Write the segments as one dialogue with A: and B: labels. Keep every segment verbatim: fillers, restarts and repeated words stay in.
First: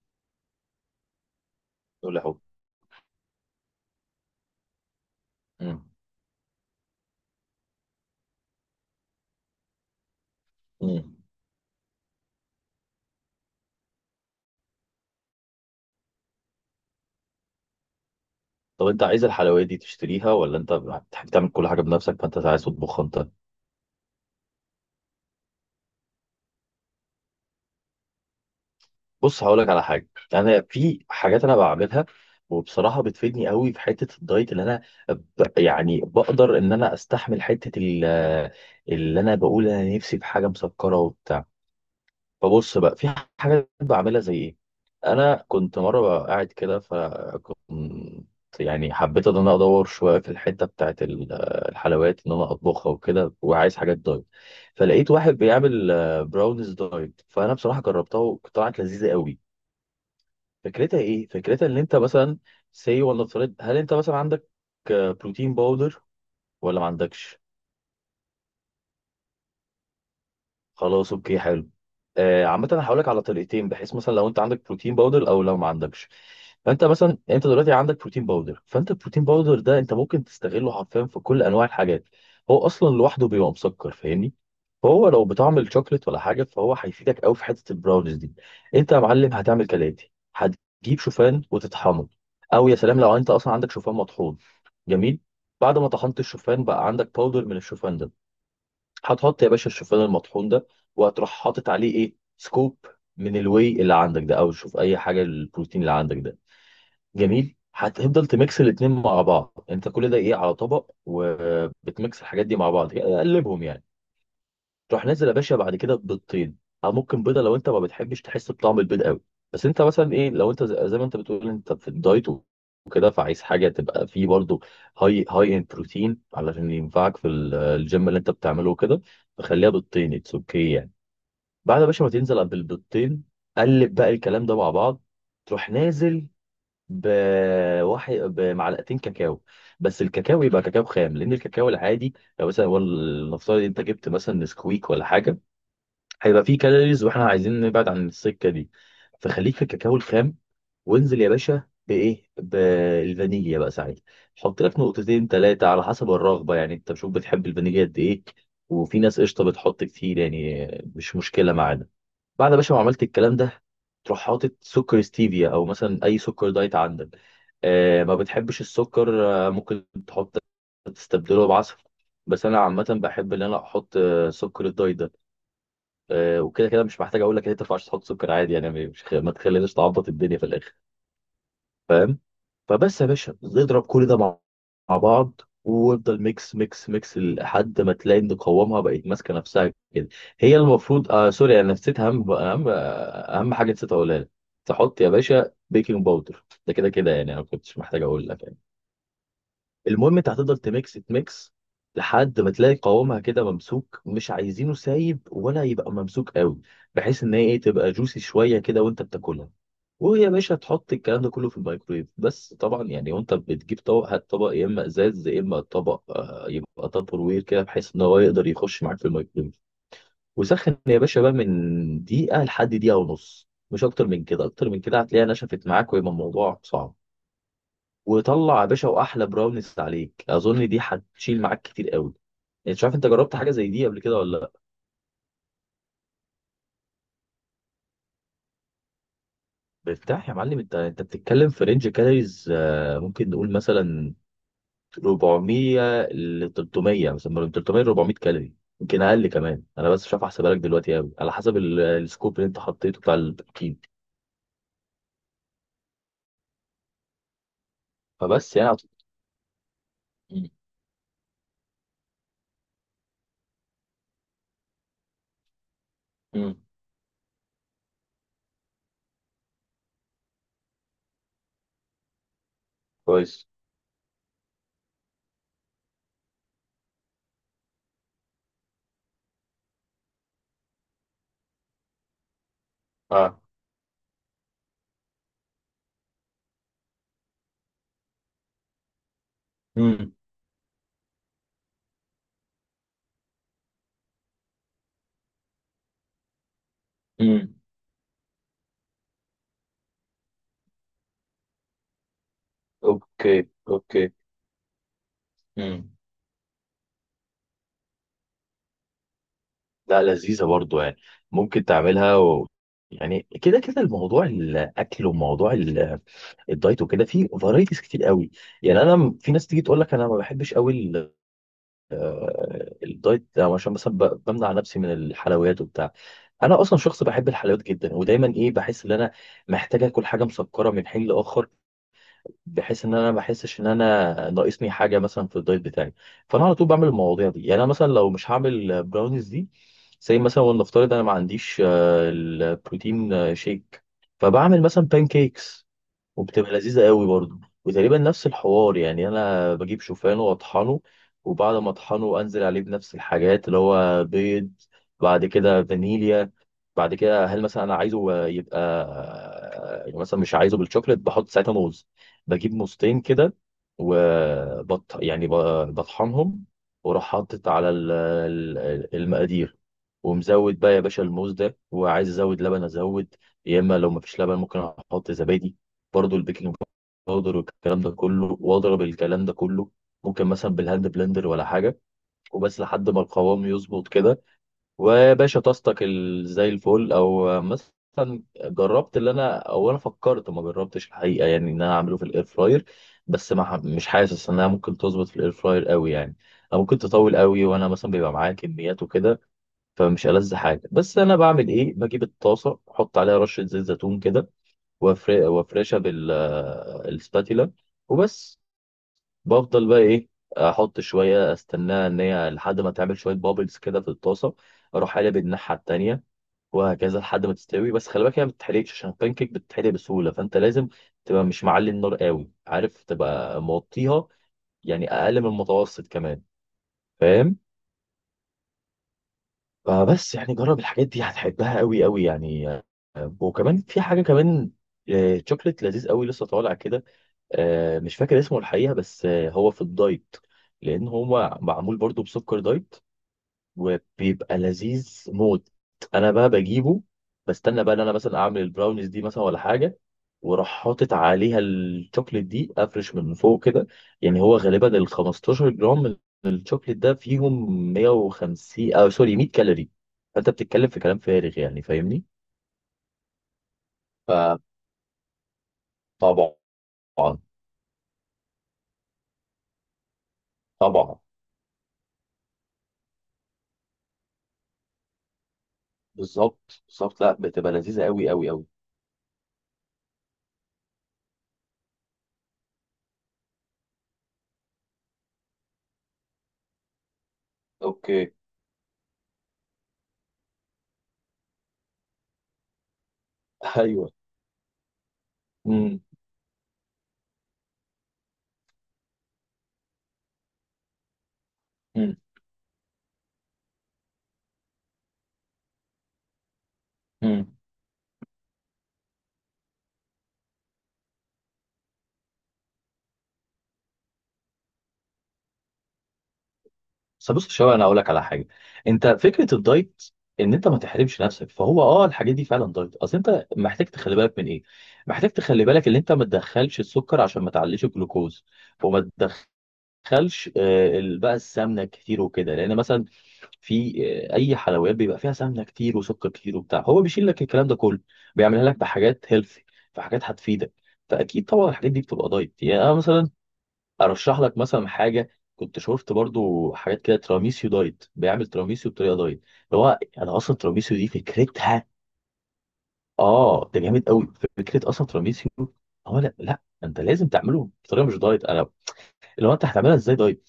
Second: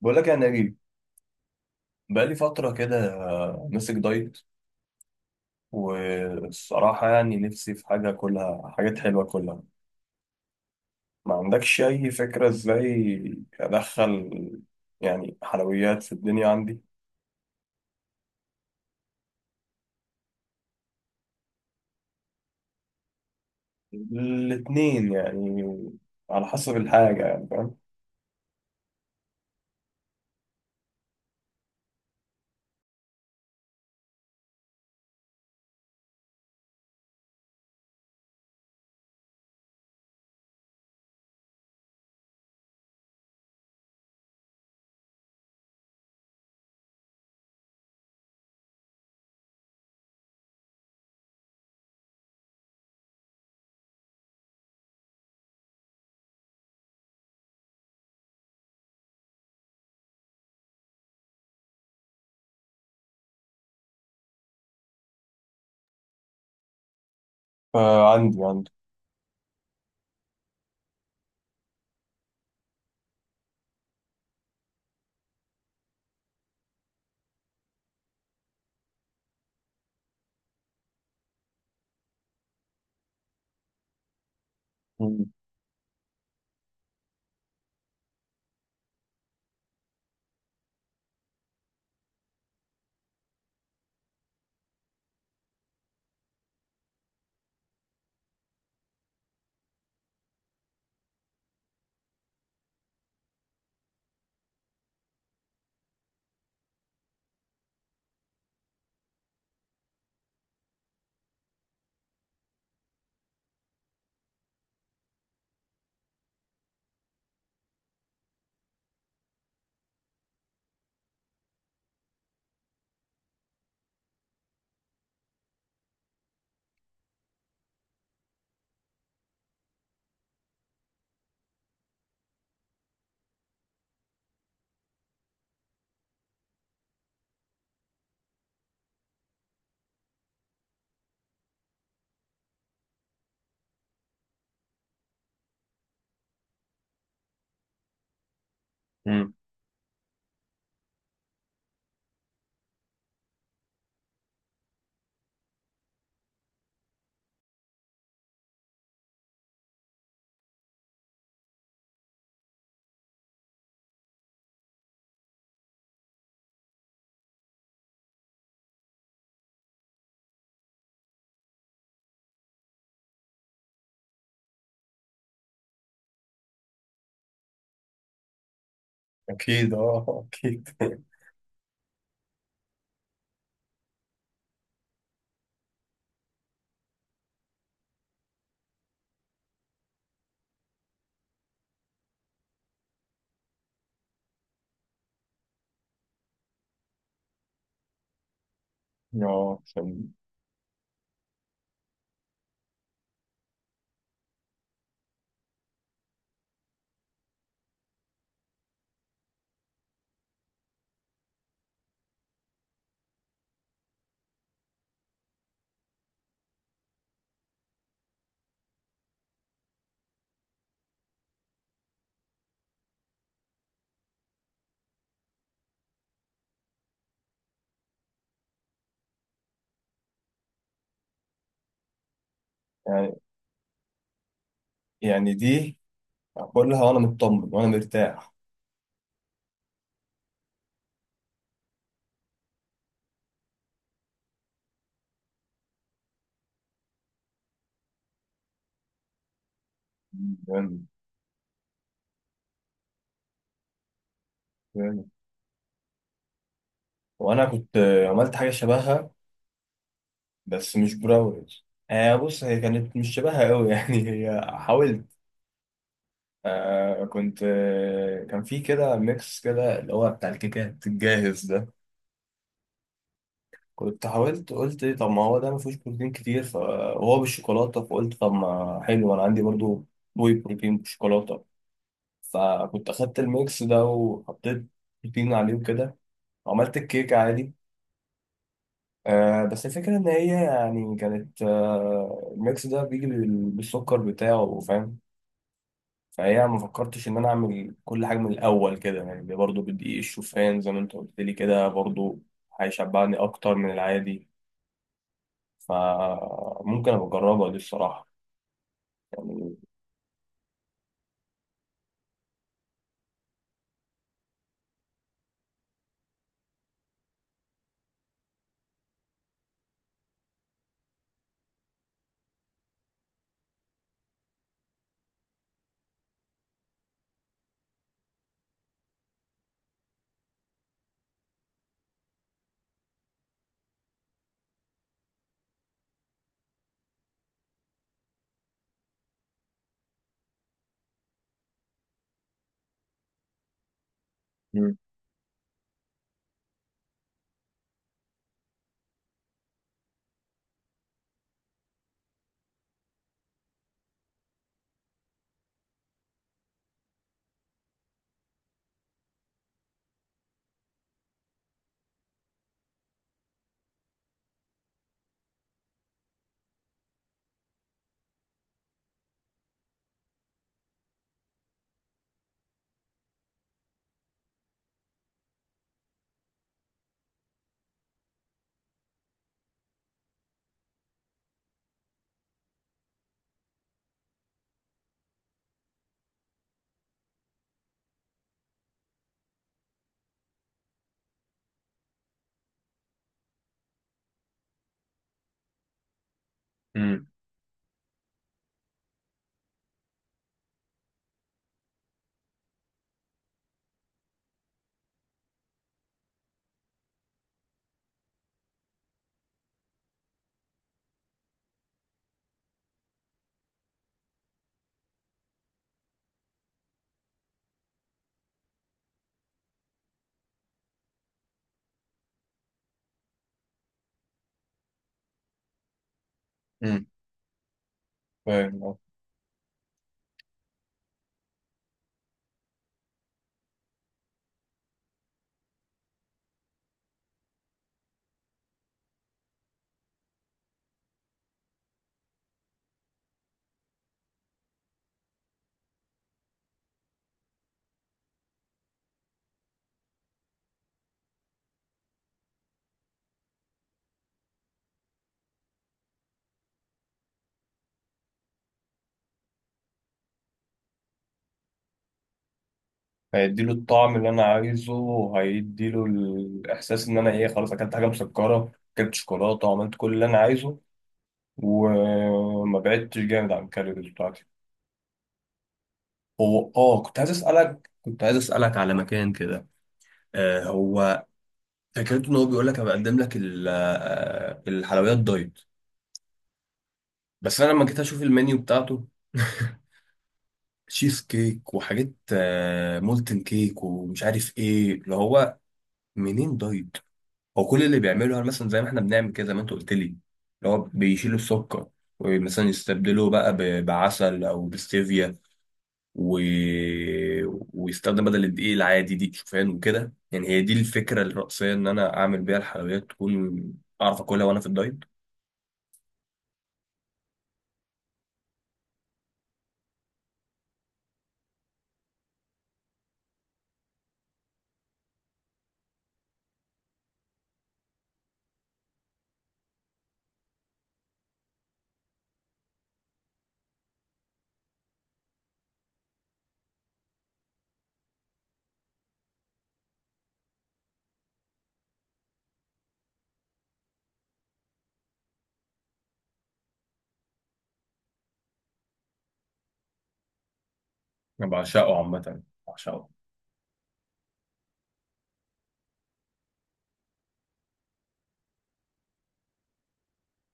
A: بقول لك يا نبيل،
B: ولا
A: بقالي
B: حب.
A: فترة كده آه، ماسك دايت.
B: مم.
A: والصراحة يعني نفسي في حاجة، كلها حاجات حلوة كلها.
B: مم.
A: ما عندكش أي فكرة إزاي أدخل يعني حلويات في الدنيا عندي.
B: طب انت عايز الحلويات دي تشتريها ولا انت بتحب تعمل كل حاجه بنفسك؟ فانت عايز تطبخها انت؟
A: الاتنين يعني، على حسب الحاجة يعني. فاهم؟
B: بص، هقول لك على حاجه. انا في حاجات انا بعملها، وبصراحه بتفيدني قوي في حته الدايت اللي انا ب... يعني بقدر ان انا استحمل حته ال... اللي انا بقول انا نفسي في حاجه مسكره وبتاع. فبص بقى، في حاجات بعملها زي ايه. انا كنت مره بقى قاعد كده ف مم، يعني حبيت ان انا ادور شويه في الحته بتاعت ال- الحلويات، ان انا اطبخها وكده، وعايز حاجات دايت. فلقيت واحد بيعمل آه، براونيز دايت، فانا بصراحه جربتها وطلعت لذيذه قوي. فكرتها ايه؟ فكرتها ان انت مثلا سي، ولا افترض هل انت مثلا عندك آه، بروتين باودر ولا ما عندكش؟
A: فعندي عندي.
B: خلاص اوكي حلو. آه، عامة انا هقول لك على طريقتين، بحيث مثلا لو انت عندك بروتين باودر او لو ما عندكش. فانت مثلا انت دلوقتي عندك بروتين باودر، فانت البروتين باودر ده انت ممكن تستغله حرفيا في كل انواع الحاجات. هو اصلا لوحده بيبقى مسكر، فاهمني؟ فهو لو
A: مم.
B: بطعم الشوكليت ولا حاجة، فهو هيفيدك قوي في حتة البراونيز دي. انت يا معلم هتعمل كالاتي: هتجيب شوفان وتطحنه، او يا سلام لو انت اصلا عندك شوفان مطحون. جميل. بعد ما طحنت الشوفان بقى عندك باودر من الشوفان ده. هتحط يا باشا الشوفان المطحون ده، وهتروح حاطط عليه ايه؟ سكوب من الواي اللي عندك ده، او شوف اي حاجه، البروتين اللي عندك ده. جميل. هتفضل تميكس الاتنين مع بعض. انت كل ده ايه؟ على طبق، وبتميكس الحاجات دي مع بعض، قلبهم يعني. تروح نازل يا باشا بعد كده ببيضتين، او ممكن بيضه لو انت ما بتحبش تحس بطعم البيض قوي. بس انت مثلا ايه، لو انت زي زي ما انت بتقول انت في الدايت وكده، فعايز حاجه تبقى فيه برضو هاي هاي ان بروتين علشان ينفعك في ال- الجيم اللي انت بتعمله وكده، فخليها بيضتين، اتس اوكي يعني. بعد يا باشا ما تنزل بالبيضتين، قلب بقى الكلام ده مع بعض. تروح نازل بواحد بمعلقتين كاكاو، بس الكاكاو يبقى كاكاو خام، لان الكاكاو العادي، لو مثلا، والله نفترض انت جبت مثلا نسكويك ولا حاجه، هيبقى فيه كالوريز واحنا عايزين نبعد عن السكه دي.
A: مم.
B: فخليك في الكاكاو الخام، وانزل يا باشا بايه؟ بالفانيليا بقى ساعتها. حط لك نقطتين ثلاثه على حسب الرغبه، يعني انت شوف بتحب الفانيليا قد ايه، وفي ناس قشطه بتحط كتير يعني، مش مشكله معانا. بعد يا باشا ما عملت الكلام ده، تروح حاطط سكر ستيفيا او مثلا اي سكر دايت عندك. آه ما بتحبش السكر؟ آه ممكن تحط، تستبدله بعسل. بس انا عامه بحب ان انا احط آه، سكر الدايت ده. آه، وكده كده مش محتاج اقول لك ان انت ما ينفعش تحط سكر عادي، يعني مش خ- ما
A: أكيد
B: تخليناش تعبط
A: أه
B: الدنيا في
A: أكيد
B: الاخر، فاهم؟ فبس يا باشا، نضرب كل ده مع مع بعض، وافضل ميكس ميكس ميكس لحد ما تلاقي ان قوامها بقت ماسكه نفسها كده. هي المفروض آه سوري، انا نسيت اهم اهم اهم حاجه نسيت اقولها لك: تحط يا باشا بيكنج باودر، ده كده كده يعني انا ما كنتش محتاج اقول لك يعني.
A: أه عشان.
B: المهم انت هتفضل تميكس تميكس لحد ما تلاقي قوامها كده ممسوك، مش عايزينه سايب ولا يبقى ممسوك قوي، بحيث ان هي ايه، تبقى جوسي شويه كده وانت بتاكلها. وهي يا باشا، تحط الكلام ده كله في الميكرويف، بس طبعا يعني، وانت بتجيب طبق، هات طبق يا اما ازاز يا اما طبق آه، يبقى تابر وير كده، بحيث ان هو يقدر يخش معاك في الميكرويف. وسخن يا باشا بقى من دقيقه لحد دقيقه ونص، مش اكتر من كده، اكتر من كده هتلاقيها نشفت معاك ويبقى الموضوع صعب. وطلع يا باشا واحلى براونيز عليك. اظن دي هتشيل معاك كتير قوي. انت مش عارف، انت
A: يعني
B: جربت حاجه زي دي قبل كده ولا لا؟
A: يعني دي أقولها وأنا مطمن وأنا مرتاح.
B: بيرتاح يا معلم، انت انت بتتكلم في رينج كالوريز، آه، ممكن نقول مثلا أربعمية ل ثلاثمية، مثلا من ثلاثمية ل أربعمائة كالوري. يمكن اقل كمان، انا بس مش عارف احسبها لك
A: مم.
B: دلوقتي قوي على حسب ال- السكوب اللي انت حطيته بتاع البروتين.
A: وانا كنت آه، عملت حاجه
B: فبس يعني أعتقد-
A: شبهها،
B: مم.
A: بس مش براوز. آه بص، هي كانت مش شبهها قوي يعني هي حاولت.
B: مم.
A: آه كنت آه، كان في كده ميكس كده، اللي هو بتاع الكيكات الجاهز ده.
B: كويس.
A: كنت حاولت قلت إيه، طب ما هو ده ما فيهوش بروتين كتير، ف- وهو بالشوكولاته، فقلت طب ما حلو، انا عندي برضو واي بروتين بالشوكولاته. فكنت اخدت
B: اه.
A: الميكس ده وحطيت بروتين عليه وكده، وعملت الكيكه عادي. آه بس الفكرة إن
B: مم.
A: هي يعني كانت آه، الميكس ده بيجي بال- بالسكر بتاعه. فاهم؟ فهي ما فكرتش إن أنا
B: مم.
A: أعمل كل حاجة من الأول كده يعني، برضه بدقيق الشوفان زي ما أنت قلت لي كده برضه، هيشبعني
B: اوكي
A: أكتر من
B: اوكي.
A: العادي.
B: مم.
A: فممكن أبقى أجربها دي الصراحة.
B: لا لذيذة برضو يعني، ممكن تعملها و... يعني كده كده الموضوع الاكل وموضوع ال- الدايت وكده، فيه فرايتيز كتير قوي يعني. انا م- في ناس تيجي تقول لك انا ما بحبش قوي ال- الدايت ده عشان مثلا ب- بمنع نفسي من الحلويات وبتاع. انا اصلا شخص بحب الحلويات جدا، ودايما ايه، بحس ان انا محتاج اكل حاجه مسكره من حين لاخر، بحيث ان انا ما بحسش ان انا ناقصني حاجه مثلا في الدايت بتاعي. فانا على طول بعمل المواضيع دي. يعني انا مثلا لو مش هعمل براونيز دي، زي مثلا، ولنفترض انا ما عنديش آه، البروتين آه، شيك، فبعمل
A: مم.
B: مثلا بان كيكس، وبتبقى لذيذة قوي برضو. وتقريبا نفس الحوار، يعني انا بجيب شوفان واطحنه، وبعد ما اطحنه انزل عليه بنفس الحاجات، اللي هو بيض، بعد كده فانيليا، بعد كده هل مثلا انا عايزه يبقى، يعني مثلا مش عايزه بالشوكليت، بحط ساعتها موز، بجيب موزتين كده وبط يعني ب- بطحنهم. واروح حاطط على ال- ال- المقادير، ومزود بقى يا باشا الموز ده، وعايز ازود لبن ازود، يا اما لو مفيش لبن ممكن احط زبادي. برضو البيكنج باودر والكلام ده كله. واضرب الكلام ده كله ممكن مثلا بالهاند بلندر ولا حاجه، وبس لحد ما القوام يظبط كده. ويا باشا طاستك ال- زي الفل. او مثلا جربت اللي انا، او انا فكرت ما جربتش الحقيقه، يعني ان انا اعمله في الاير فراير، بس ما ح- مش حاسس انها ممكن تظبط في الاير فراير قوي يعني، او ممكن
A: مم.
B: تطول قوي، وانا مثلا بيبقى معايا كميات وكده، فمش ألذ حاجه. بس انا بعمل ايه؟ بجيب الطاسه، احط عليها رشه زيت زيتون كده وأفر- وافرشها بالسباتيلا، وبس. بفضل بقى ايه، احط شويه، استناها ان هي لحد ما تعمل شويه بابلز كده في الطاسه، اروح قلب الناحيه التانيه، وهكذا لحد ما تستوي. بس خلي بالك هي ما بتتحرقش، عشان البانكيك بتتحرق بسهوله، فانت لازم تبقى مش معلي النار قوي، عارف، تبقى موطيها، يعني اقل من المتوسط كمان،
A: مم.
B: فاهم؟
A: فاهم آه.
B: فبس يعني جرب الحاجات دي هتحبها قوي قوي يعني. آه، وكمان في حاجه كمان، آه، شوكليت لذيذ قوي لسه طالع كده. آه، مش فاكر اسمه الحقيقة بس، آه، هو في الدايت، لأن هو معمول برضو بسكر دايت، وبيبقى لذيذ موت. أنا بقى بجيبه، بستنى بقى إن أنا مثلا أعمل البراونيز دي مثلا ولا حاجة، وراح حاطط عليها الشوكليت دي، أفرش من فوق كده. يعني هو غالبا ال خمسة عشر جرام من الشوكليت ده فيهم مية وخمسين، أو سوري مية كالوري. فأنت بتتكلم في كلام فارغ يعني، فاهمني؟
A: هيديله الطعم اللي أنا عايزه، وهيديله
B: فطبعا
A: الإحساس إن أنا إيه، خلاص أكلت حاجة مسكرة، أكلت شوكولاتة وعملت كل اللي أنا عايزه،
B: طبعا.
A: وما بعدتش جامد عن الكالوريز بتاعتي. هو
B: بالظبط
A: اه، كنت
B: بالظبط،
A: عايز
B: لا بتبقى
A: اسالك،
B: لذيذة
A: كنت
B: أوي
A: عايز
B: أوي أوي.
A: اسالك على مكان كده. آه هو فكرته ان هو بيقول لك انا بقدم لك ال- آه، الحلويات دايت. بس انا لما جيت اشوف
B: اوكي.
A: المنيو بتاعته تشيز كيك وحاجات، آه، مولتن كيك
B: ايوه.
A: ومش عارف ايه اللي هو،
B: امم.
A: منين دايت؟ هو كل اللي بيعمله، هل مثلا زي ما احنا بنعمل كده زي ما انت قلت لي، اللي هو بيشيلوا السكر
B: امم.
A: ومثلا يستبدلوه بقى ب- بعسل او بستevia و...
B: امم.
A: ويستخدم بدل الدقيق العادي دقيق شوفان وكده. يعني هي دي الفكرة الرئيسية، إن أنا أعمل بيها الحلويات تكون أعرف أكلها وأنا في الدايت.
B: بس بص شويه، انا اقول لك على حاجه. انت، فكره الدايت ان انت ما تحرمش نفسك، فهو اه الحاجات دي فعلا دايت. اصل انت محتاج تخلي بالك من ايه؟ محتاج تخلي بالك ان انت ما تدخلش السكر عشان ما تعليش الجلوكوز، وما تدخلش آه، ال- بقى السمنه كتير وكده، لان مثلا في آه، اي حلويات بيبقى فيها سمنه كتير وسكر كتير وبتاع، هو بيشيل لك الكلام ده كله، بيعملها لك بحاجات هيلثي، فحاجات هتفيدك. فاكيد طبعا الحاجات دي بتبقى دايت. يعني أنا مثلا ارشح لك مثلا حاجه، كنت شفت برضو حاجات كده تراميسيو دايت. بيعمل تراميسيو بطريقه دايت، اللي هو انا اصلا تراميسيو دي
A: أنا
B: فكرتها،
A: بعشقه عامة، بعشقه.
B: اه ده جامد قوي. فكره اصلا تراميسيو، هو لا لا، انت لازم تعمله بطريقه مش دايت، انا اللي هو انت هتعملها ازاي دايت؟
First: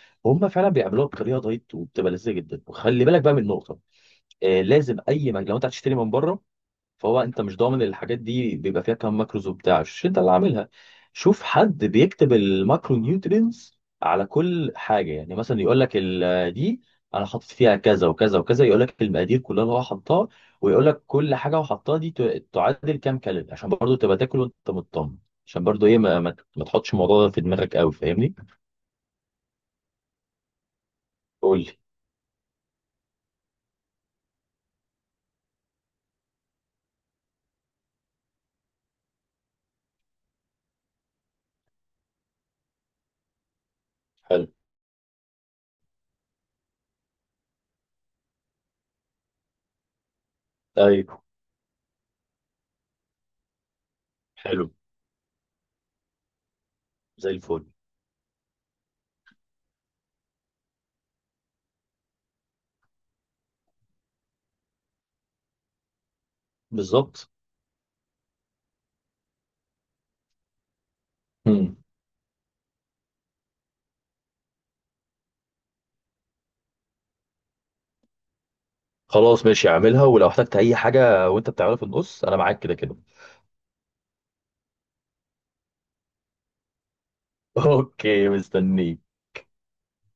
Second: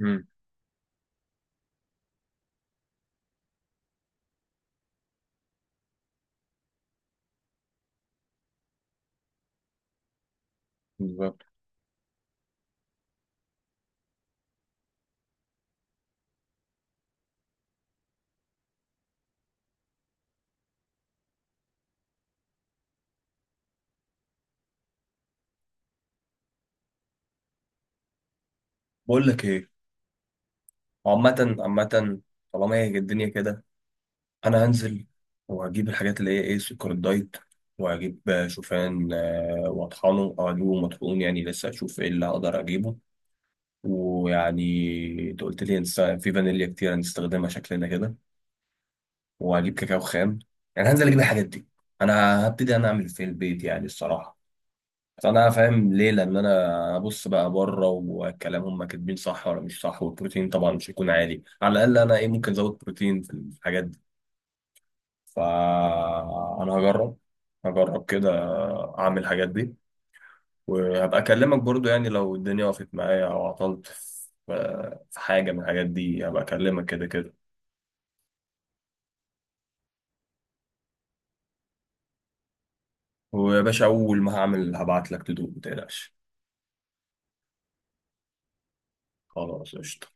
A: امم.
B: هم فعلا بيعملوها بطريقه دايت وبتبقى لذيذه جدا. وخلي بالك بقى من نقطه: آه لازم اي مكان لو انت هتشتري من بره، فهو انت مش ضامن الحاجات دي بيبقى فيها كام ماكروز وبتاع، مش انت اللي عاملها.
A: بالظبط.
B: شوف حد بيكتب الماكرو نيوترينز على كل حاجه، يعني مثلا يقول لك ال- دي انا حاطط فيها كذا وكذا وكذا، يقول لك المقادير كلها اللي هو حطها، ويقول لك كل حاجه هو حطها دي ت- تعادل كام كالوري، عشان برضو تبقى تاكل وانت مطمن، عشان برضو ايه ما, ما, ما تحطش الموضوع ده في دماغك قوي، فاهمني؟
A: بقول لك إيه، عامة
B: قول لي.
A: عامة، طالما هي الدنيا كده، أنا هنزل وهجيب الحاجات اللي هي إيه، سكر الدايت، وهجيب شوفان، آه، وأطحنه أو أجيبه مطحون، يعني لسه أشوف إيه اللي هقدر أجيبه.
B: حلو.
A: ويعني أنت قلت لي هنست- في فانيليا كتير هنستخدمها شكلنا كده، واجيب كاكاو خام. يعني هنزل اجيب
B: ايوه.
A: الحاجات دي، انا هبتدي انا اعمل في البيت يعني الصراحه.
B: حلو.
A: بس انا فاهم ليه، لان انا ابص
B: زي
A: بقى
B: الفل.
A: بره والكلام هم كاتبين صح ولا مش صح، والبروتين طبعا مش هيكون عالي، على الاقل انا ايه، ممكن ازود بروتين في الحاجات دي. فانا هجرب،
B: بالظبط.
A: هجرب كده، اعمل الحاجات دي. وهبقى اكلمك
B: مم.
A: برضو يعني، لو الدنيا وقفت معايا او عطلت في في حاجه من الحاجات دي، هبقى اكلمك كده كده.
B: خلاص ماشي، اعملها، ولو احتجت اي حاجه وانت بتعملها في النص انا معاك كده كده.
A: ويا باشا اول ما هعمل هبعت لك تدوق متقلقش.
B: اوكي مستنيك.
A: خلاص قشطة.